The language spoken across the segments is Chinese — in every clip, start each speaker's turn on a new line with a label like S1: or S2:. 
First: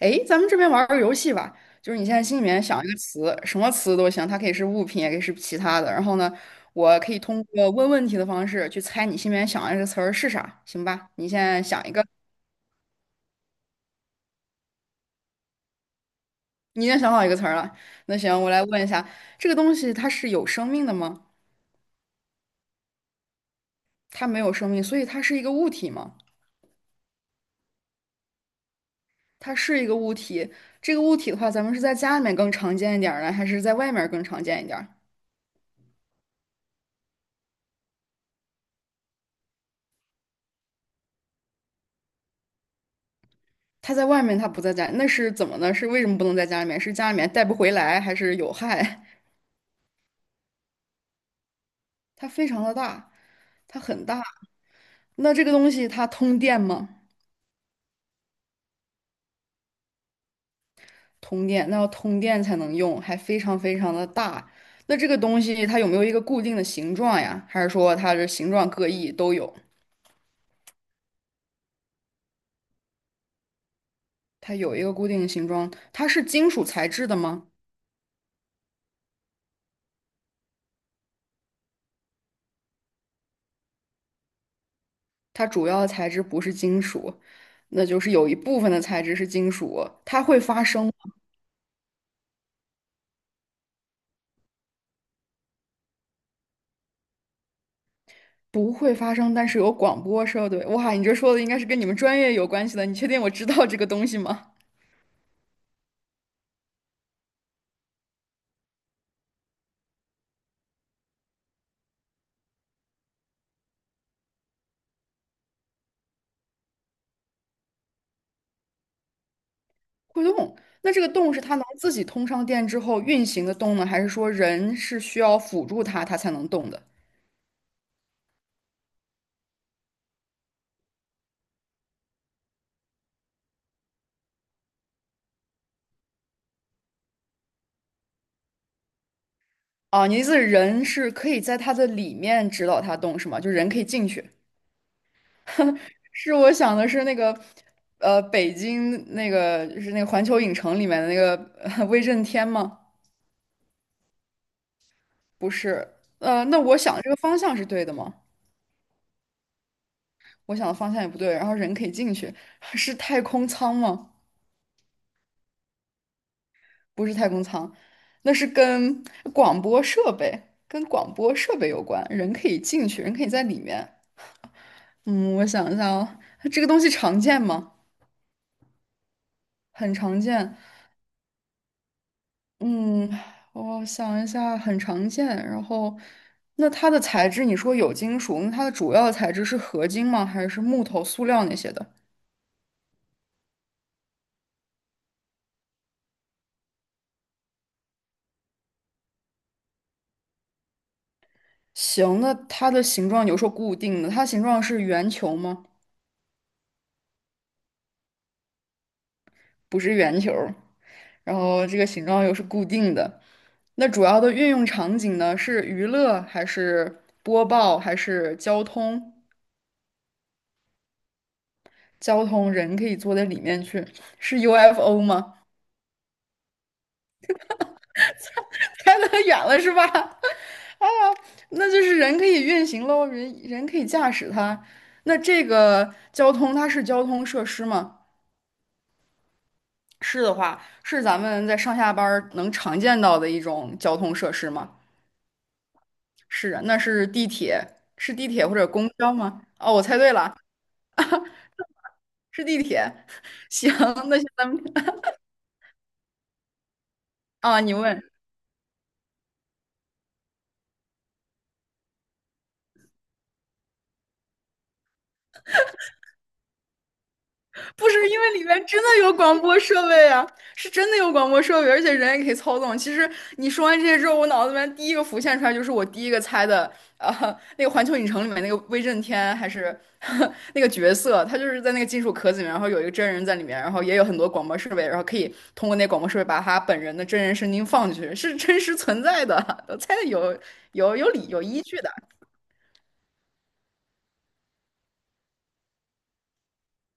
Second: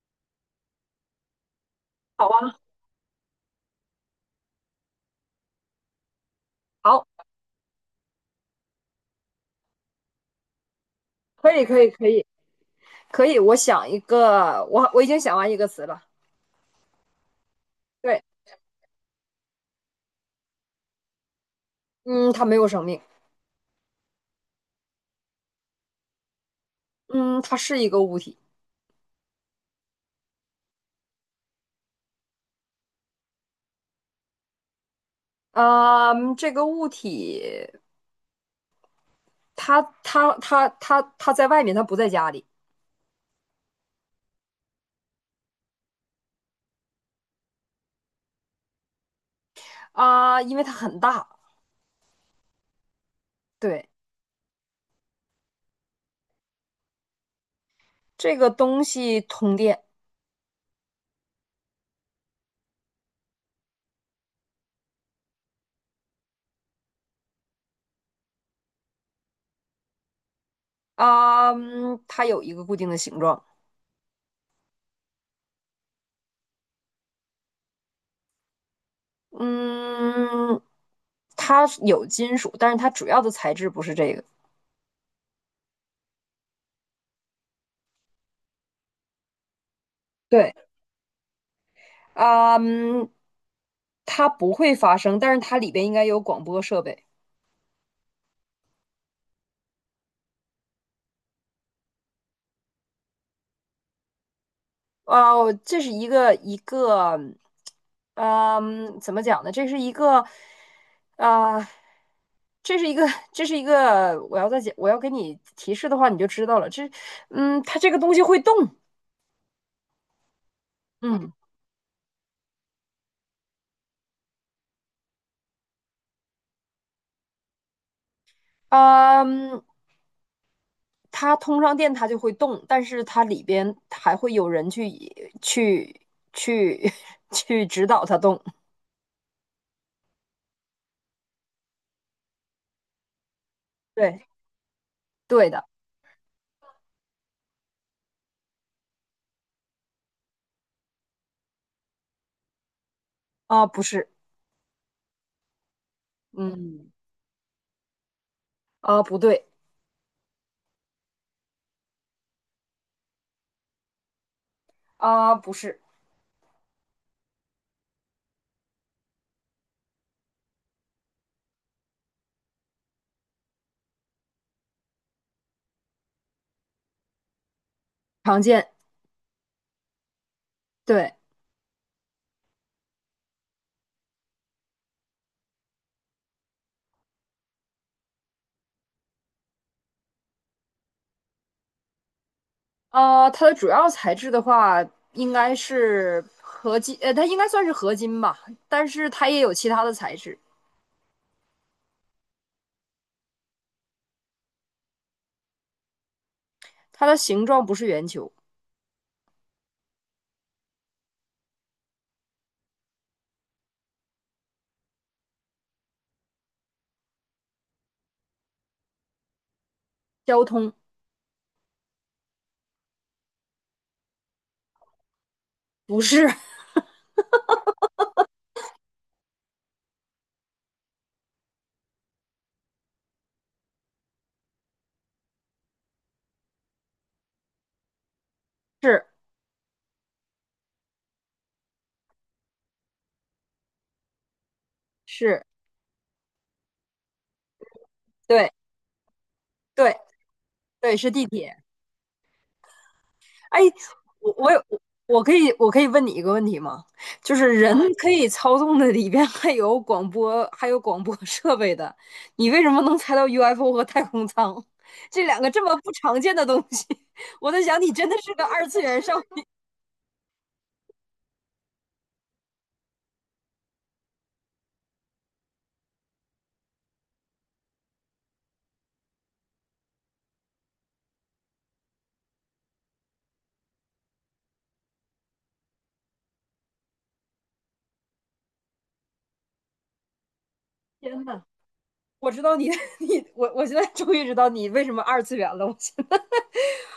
S1: 诶，咱们这边玩儿个游戏吧，就是你现在
S2: 好
S1: 心里
S2: 啊，
S1: 面想一个词，什么词都行，它可以是物品，也可以是其他的。然后呢，我
S2: 好，
S1: 可以通过问问题的方式去猜你心里面想的这个词儿是啥，行吧？你现
S2: 可
S1: 在
S2: 以，可
S1: 想
S2: 以，
S1: 一个，
S2: 可以，可以。我想一个，我已经想完一个词了。
S1: 你已经想好一个词儿了。那
S2: 对，
S1: 行，我来问一下，这个东西它是有生命的吗？
S2: 嗯，它没有生命。
S1: 它没有生命，所以它是一个物体吗？
S2: 嗯，它是一个物体。
S1: 它是一个物体。这个物体的话，咱们是在家里面更常见一点儿呢，还是在外面儿更常见一点儿？
S2: 啊，这个物体，它在外面，它不在家里。
S1: 他在外面，他不在家，那是怎么呢？是为什么不能在家里面？是家里面带不回来，还是有害？
S2: 啊，因为它很大。
S1: 它非常的大，它
S2: 对，
S1: 很大。那这个东西它通电吗？
S2: 这个东西通电。
S1: 通电，那要通电才能用，还非常非常的大。那这个东西它有没有一个固定的形状呀？还是说它的形状各异都有？
S2: 啊，嗯它有一个固定的形状。
S1: 它有一个固定的形状，它是金属材质的吗？
S2: 嗯，它有金属，但是它主要的材质不是这个。
S1: 它主要的材质不是金属，那就是有一部分的材质是金属，它会
S2: 对，
S1: 发声
S2: 啊嗯，它不会发声，但是它里边应该有广播设备。
S1: 不会发生，但是有广播设备。哇，你这说的应该是跟你们专业有关系的。你确定我知道这个东西吗？
S2: 哦，这是一个一个，嗯，怎么讲呢？这是一个，啊、这是一个，这是一个，我要再讲，我要给你提示的话，你就知道了。它这个东西会动。
S1: 会动，那这个
S2: 嗯。
S1: 动是它能自己通上电之后运行的动呢，还是说人是需要辅助它，它才能动的？
S2: 嗯，它通上电它就会动，但是它里边还会有人去去去 去指导它动。
S1: 啊，你的意思是人是可以在它的里面指导它动是吗？就人可以进
S2: 对，
S1: 去？
S2: 对的。
S1: 是我想的是那个，北京那个就是那个环球影城里面的那个 威震天吗？
S2: 啊，不是。
S1: 不是，那我
S2: 嗯，
S1: 想这个方向是对的吗？
S2: 啊，不对。
S1: 我想的方向也不对，然后人可以进去，是太空舱吗？
S2: 啊，不是。
S1: 不是太空舱，那是跟广播设备，跟广播设备有关，人可以进去，人可以在里面。嗯，我想一下啊，这个东西常见吗？
S2: 常见。
S1: 很常见。
S2: 对。
S1: 嗯，我想一下，很常见。然后，那它的材质，你说有金属，那它的主要材质是合金吗？还是木头、塑料那些的？
S2: 啊，它的主要材质的话，应该是合金，它应该算是合金吧，但是它也有其他的材质。
S1: 行，那它的形状有说固定的，它形状是圆球吗？
S2: 它的形状不是圆球。
S1: 不是圆球。然后这个形状又是固定的。那主要的运用场景呢，是娱乐还是播报还是交通？
S2: 交通。
S1: 交通人可以坐在里面去，是 UFO 吗？
S2: 不是。
S1: 猜得远了是吧？啊，那就是人可以运行喽，人可以驾驶它。那这个交通它是交通设施吗？
S2: 是
S1: 是的话，是咱们在上下班儿能常见到的一种交通设施吗？
S2: 是，
S1: 是啊，那是地铁，是地铁
S2: 对
S1: 或者公交吗？哦，我
S2: 对
S1: 猜对了，
S2: 对，是地铁。
S1: 是地铁。
S2: 哎，
S1: 行，那行
S2: 我
S1: 咱
S2: 我
S1: 们
S2: 有我我可以问你一个问题吗？就是
S1: 啊，你
S2: 人
S1: 问。
S2: 可以操纵的里边还有广播，还有广播设备的，你为什么能猜到 UFO 和太空舱这两个这么不常见的东西？我在想，
S1: 不
S2: 你真
S1: 是
S2: 的
S1: 因为
S2: 是个
S1: 里面
S2: 二次
S1: 真的
S2: 元
S1: 有
S2: 少。
S1: 广播设备啊，是真的有广播设备，而且人也可以操纵。其实你说完这些之后，我脑子里面第一个浮现出来就是我第一个猜的，呃，那个《环球影城》里面那个威震天还是 那个角色，他就是在那个金属壳子里面，然后有一个真人在里面，然后也有很多广播设备，然后可以通过那广播设备把他本人的真人声音放进去，是真实存在的，我猜的有有
S2: 天
S1: 理有
S2: 呐，
S1: 依据的。
S2: 我知道你，我现在终于知道你为什么二次元了。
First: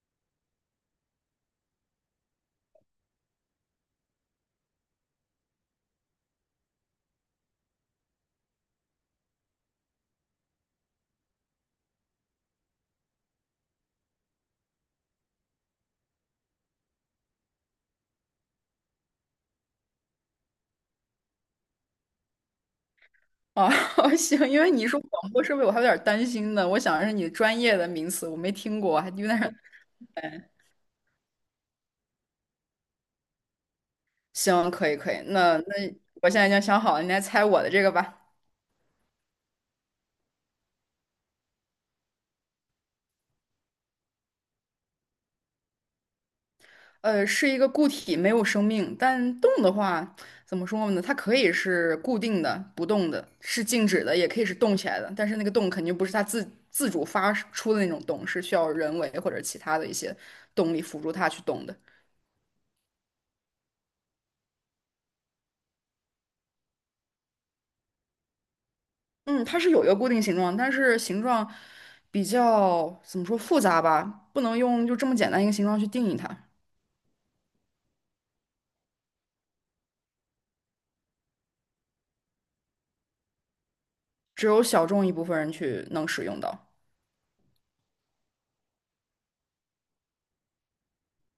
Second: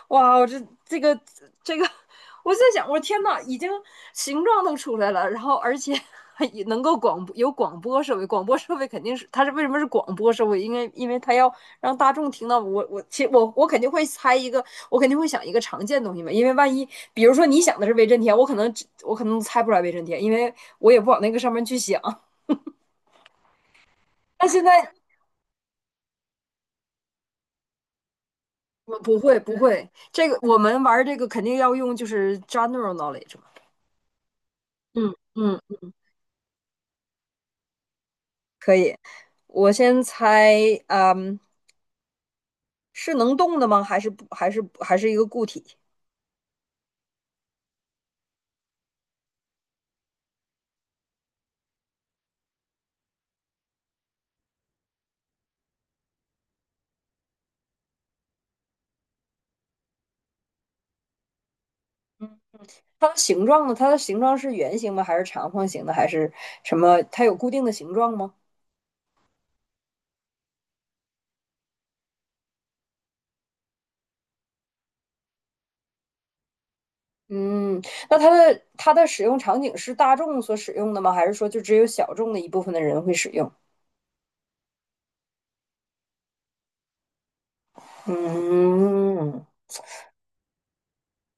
S2: 哇，我这个，我在想，我天呐，已经形状都出来了，然后而且还也能够广播，有广播设备，广播设备肯定是，它是为什么是广播设备？因为它要让大众听到，我其实我肯定会猜一个，我肯定会想一个常见的东西嘛。因为万一比如说你想的是威震天，我可能猜不出来威震天，因为我也不往那个上面去想。
S1: 哦，
S2: 但
S1: 行，因
S2: 现
S1: 为你
S2: 在
S1: 说广播设备，我还有点儿担心呢。我想的是你专业的名词，我没听
S2: 我
S1: 过，还
S2: 不
S1: 有点
S2: 会
S1: 儿
S2: 不会，这个我们玩这个肯定要用就是 general knowledge 嘛。
S1: 行，可以，可
S2: 嗯
S1: 以。那
S2: 嗯。
S1: 那我现在已经想好了，你来猜我的这个吧。
S2: 可以，我先猜。嗯，是能动的吗？还是不？还是一个固体？
S1: 呃，是一个固体，没有生命，但动的话，怎么说呢？它可以是固定的、不动的，是静止的，也可以是动起来的。但是那个动肯定不是它自主发出的那种动，是需要人为或者其他的一些动力辅助它去动的。
S2: 它的形状呢？它的形状是圆形吗？还是长方形的？还是什么？它有固定的形状吗？
S1: 嗯，它是有一个固定形状，但是形状比较怎么说复杂吧，不能用就这么简单一个形状去定义它，
S2: 嗯，那它的使用场景是大众所使用的吗？还是说就只有小众的一部分的人会使用？
S1: 只有小众一部分人去能使用到。
S2: 嗯，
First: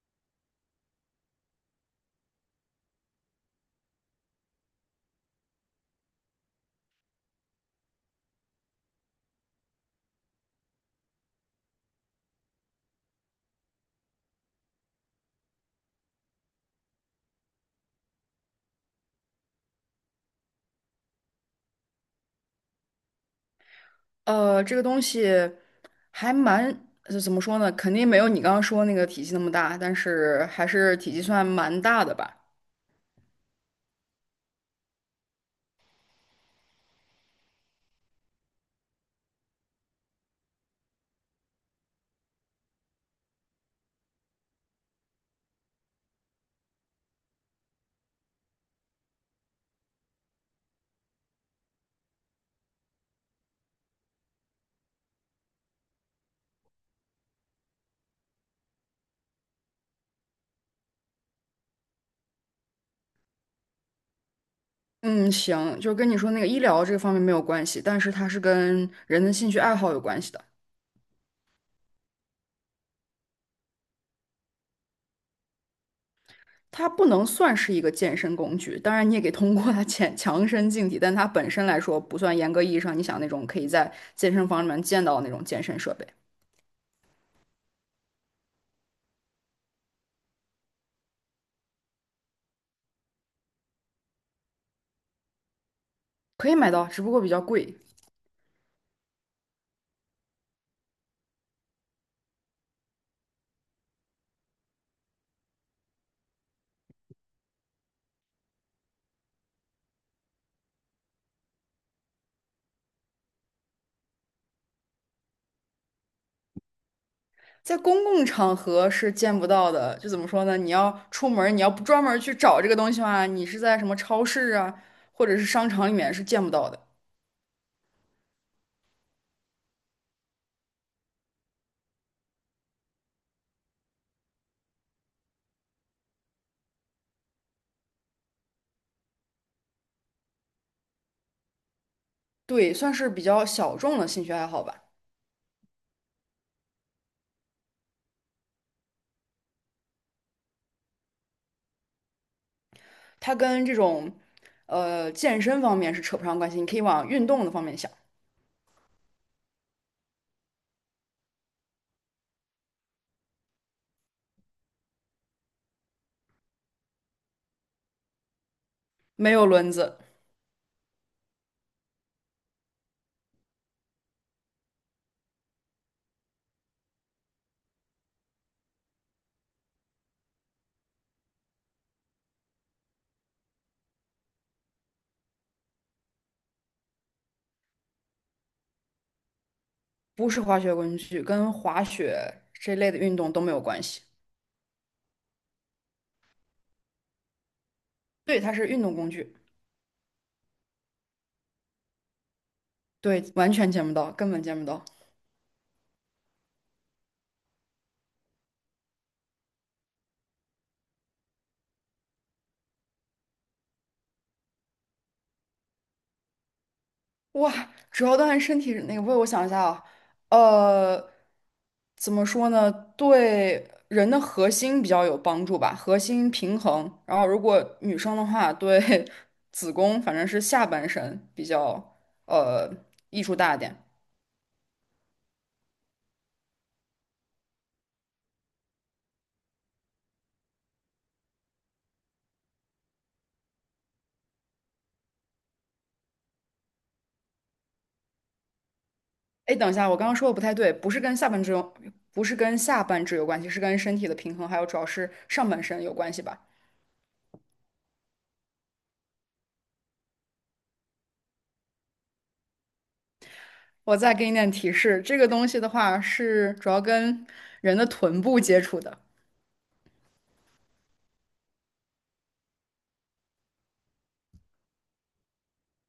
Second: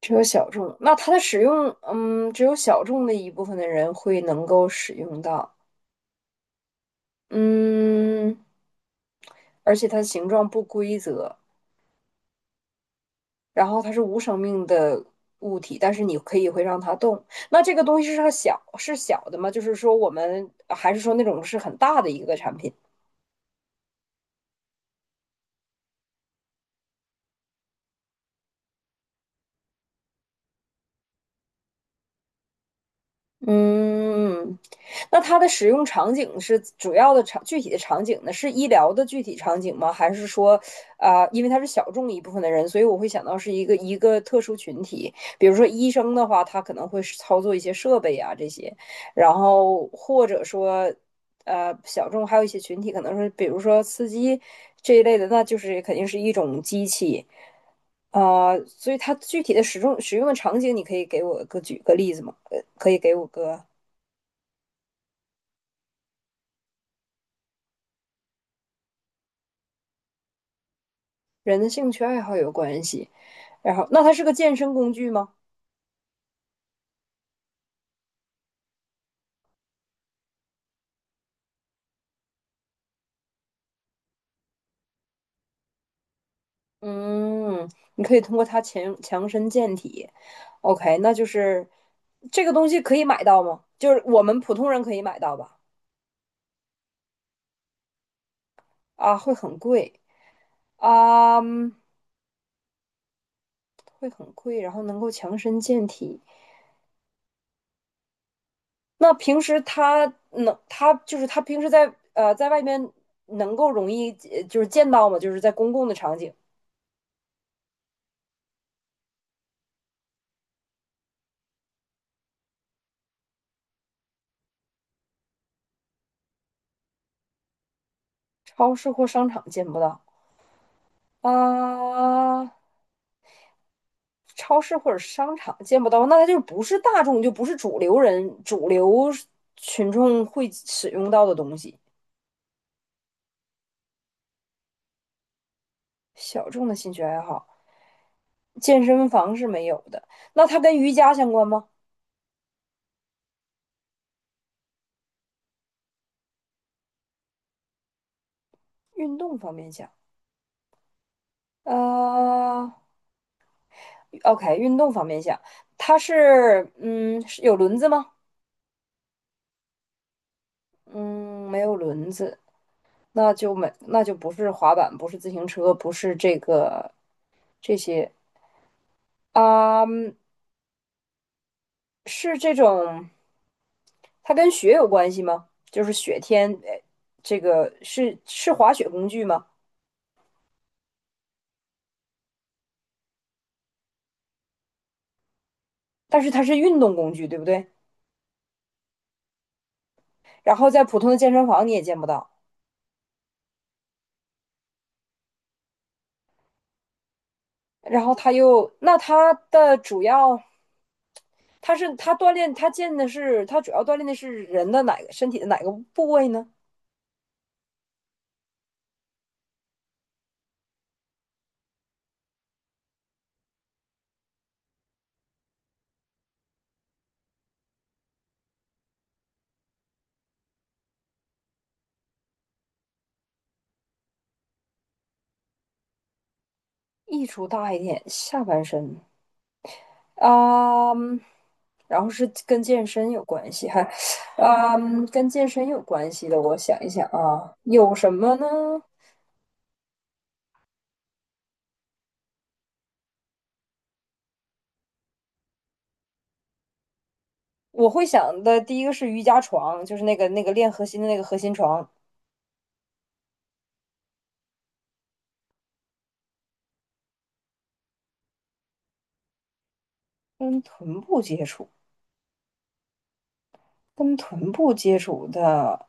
S2: 只有小众。那它的使用，嗯，只有小众的一部分的人会能够使用到。嗯，而且它的形状不规则。然后它是无生命的物体，但是你可以会让它动。那这个东西是它小，是小的吗？就是说我们，还是说那种是很大的一个产品？
S1: 呃，这个东西还蛮，就怎么说呢，肯定没有你刚刚说那个体积那么大，但是还是体积算蛮大的吧。
S2: 嗯，那它的使用场景是主要的，具体的场景呢？是医疗的具体场景吗？还是说，因为它是小众一部分的人，所以我会想到是一个，特殊群体，比如说医生的话，他可能会操作一些设备啊这些，然后或者说小众，还有一些群体可能是比如说司机这一类的，那就是肯定是一种机器。所以它具体的使用的场景，你可以给我个举个例子吗？可以给我个
S1: 嗯，行，就跟你说那个医疗这个方面没有关系，但是它是跟人的兴趣爱好有关系的。
S2: 人的兴趣爱好有关系。然后，那它是个健身工具吗？
S1: 它不能算是一个健身工具，当然你也可以通过它强 强身健体，但它本身来说不算严格意义上你想那种可以在健身房里面见到的那种健身设备，
S2: 嗯，你可以通过它强身健体。OK,那就是这个东西可以买到吗？就是我们普通人可以买到吧？
S1: 可以买到，只不过比较贵，
S2: 啊，会很贵啊。嗯，会很贵，然后能够强身健体。那平时他就是他平时在外面能够容易就是见到吗？就是在公共的场景，
S1: 在公共场合是见不到的。就怎么说呢？你要出门你要不专门去找这个东西的话，你是在什么超市啊，或者是商场里面是见不到的。
S2: 超市或商场见不到。啊、呃超市或者商场见不到，那他就不是大众，就不是主流群众会使用到的东西。
S1: 对，算是比较小众的兴趣爱好吧。
S2: 小众的兴趣爱好，健身房是没有的。那它跟瑜伽相关吗？
S1: 它跟这种健身方面是扯不上关系，你可以往运动的方面想。
S2: 运动方面讲。啊。OK,运动方面想。它是，有轮子吗？
S1: 没有轮子，
S2: 嗯，没有轮子。那就没，不是滑板，不是自行车，不是这个这些。啊，嗯，是这种，它跟雪有关系吗？就是雪天，这个是，滑雪工具吗？
S1: 不是滑雪工具，跟滑雪这类的运动都没有关系。
S2: 但是它是运动工具，对不对？
S1: 对，它是运动工具。
S2: 然后在普通的健身房你也见不到，
S1: 对，完全见不到，根本见不到。
S2: 然后它又，那它的主要，他锻炼，他主要锻炼的是人的哪个，身体的哪个部位呢？
S1: 哇，主要锻炼身体那个，为我想一下啊，呃，怎么说呢？对人的核心比较有帮助吧，核心平衡。然后，如果女生的话，对 子宫，反正是下半身比较呃益处大一点。
S2: 益处大一点，下半身。啊、嗯然后是跟健身有关系，哈。跟健身有关系的，我想一想啊，有什么呢？
S1: 哎，等一下，我刚刚说的不太对，不是跟下半肢有，不是跟下半肢有关系，是跟身体的平衡，还有主要是上半身有关系吧？
S2: 我会想的第一个是瑜伽床，就是那个练核心的那个核心床。
S1: 我再给你点提示，这个东西的话是主要跟人的臀部接触的。
S2: 跟臀部接触，跟臀部接触的。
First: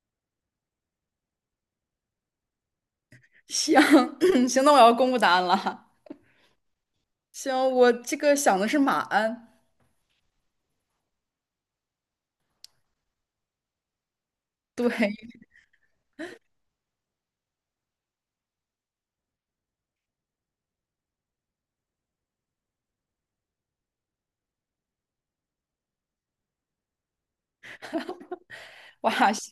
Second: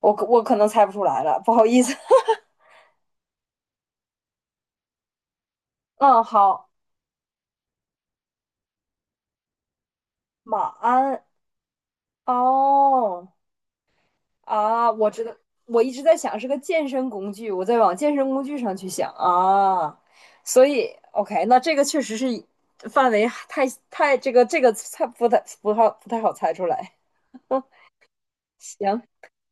S2: 我可能猜不出来了，不好意思。
S1: 行，行，那我要公布答案了
S2: 嗯，好。
S1: 行，我这个想的是马鞍。
S2: 马鞍。哦。
S1: 对，
S2: 啊，我知道。我一直在想是个健身工具，我在往健身工具上去想啊，所以 OK,那这个确实是范围太，这个猜不太不好不太好猜出来。行，
S1: 哇，行，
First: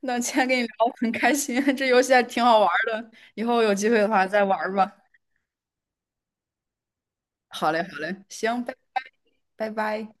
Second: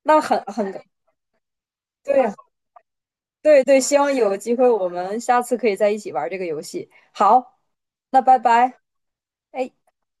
S1: 那
S2: 那
S1: 今
S2: 很
S1: 天跟你聊 很开心，这游
S2: 对
S1: 戏还
S2: 呀，
S1: 挺好玩儿的，以后
S2: 对
S1: 有
S2: 对，
S1: 机
S2: 希
S1: 会的
S2: 望
S1: 话
S2: 有
S1: 再
S2: 机
S1: 玩
S2: 会
S1: 儿
S2: 我
S1: 吧。
S2: 们下次可以在一起玩这个游戏。好，
S1: 好嘞，好
S2: 那
S1: 嘞，
S2: 拜
S1: 行，拜
S2: 拜。
S1: 拜，拜
S2: 哎。
S1: 拜。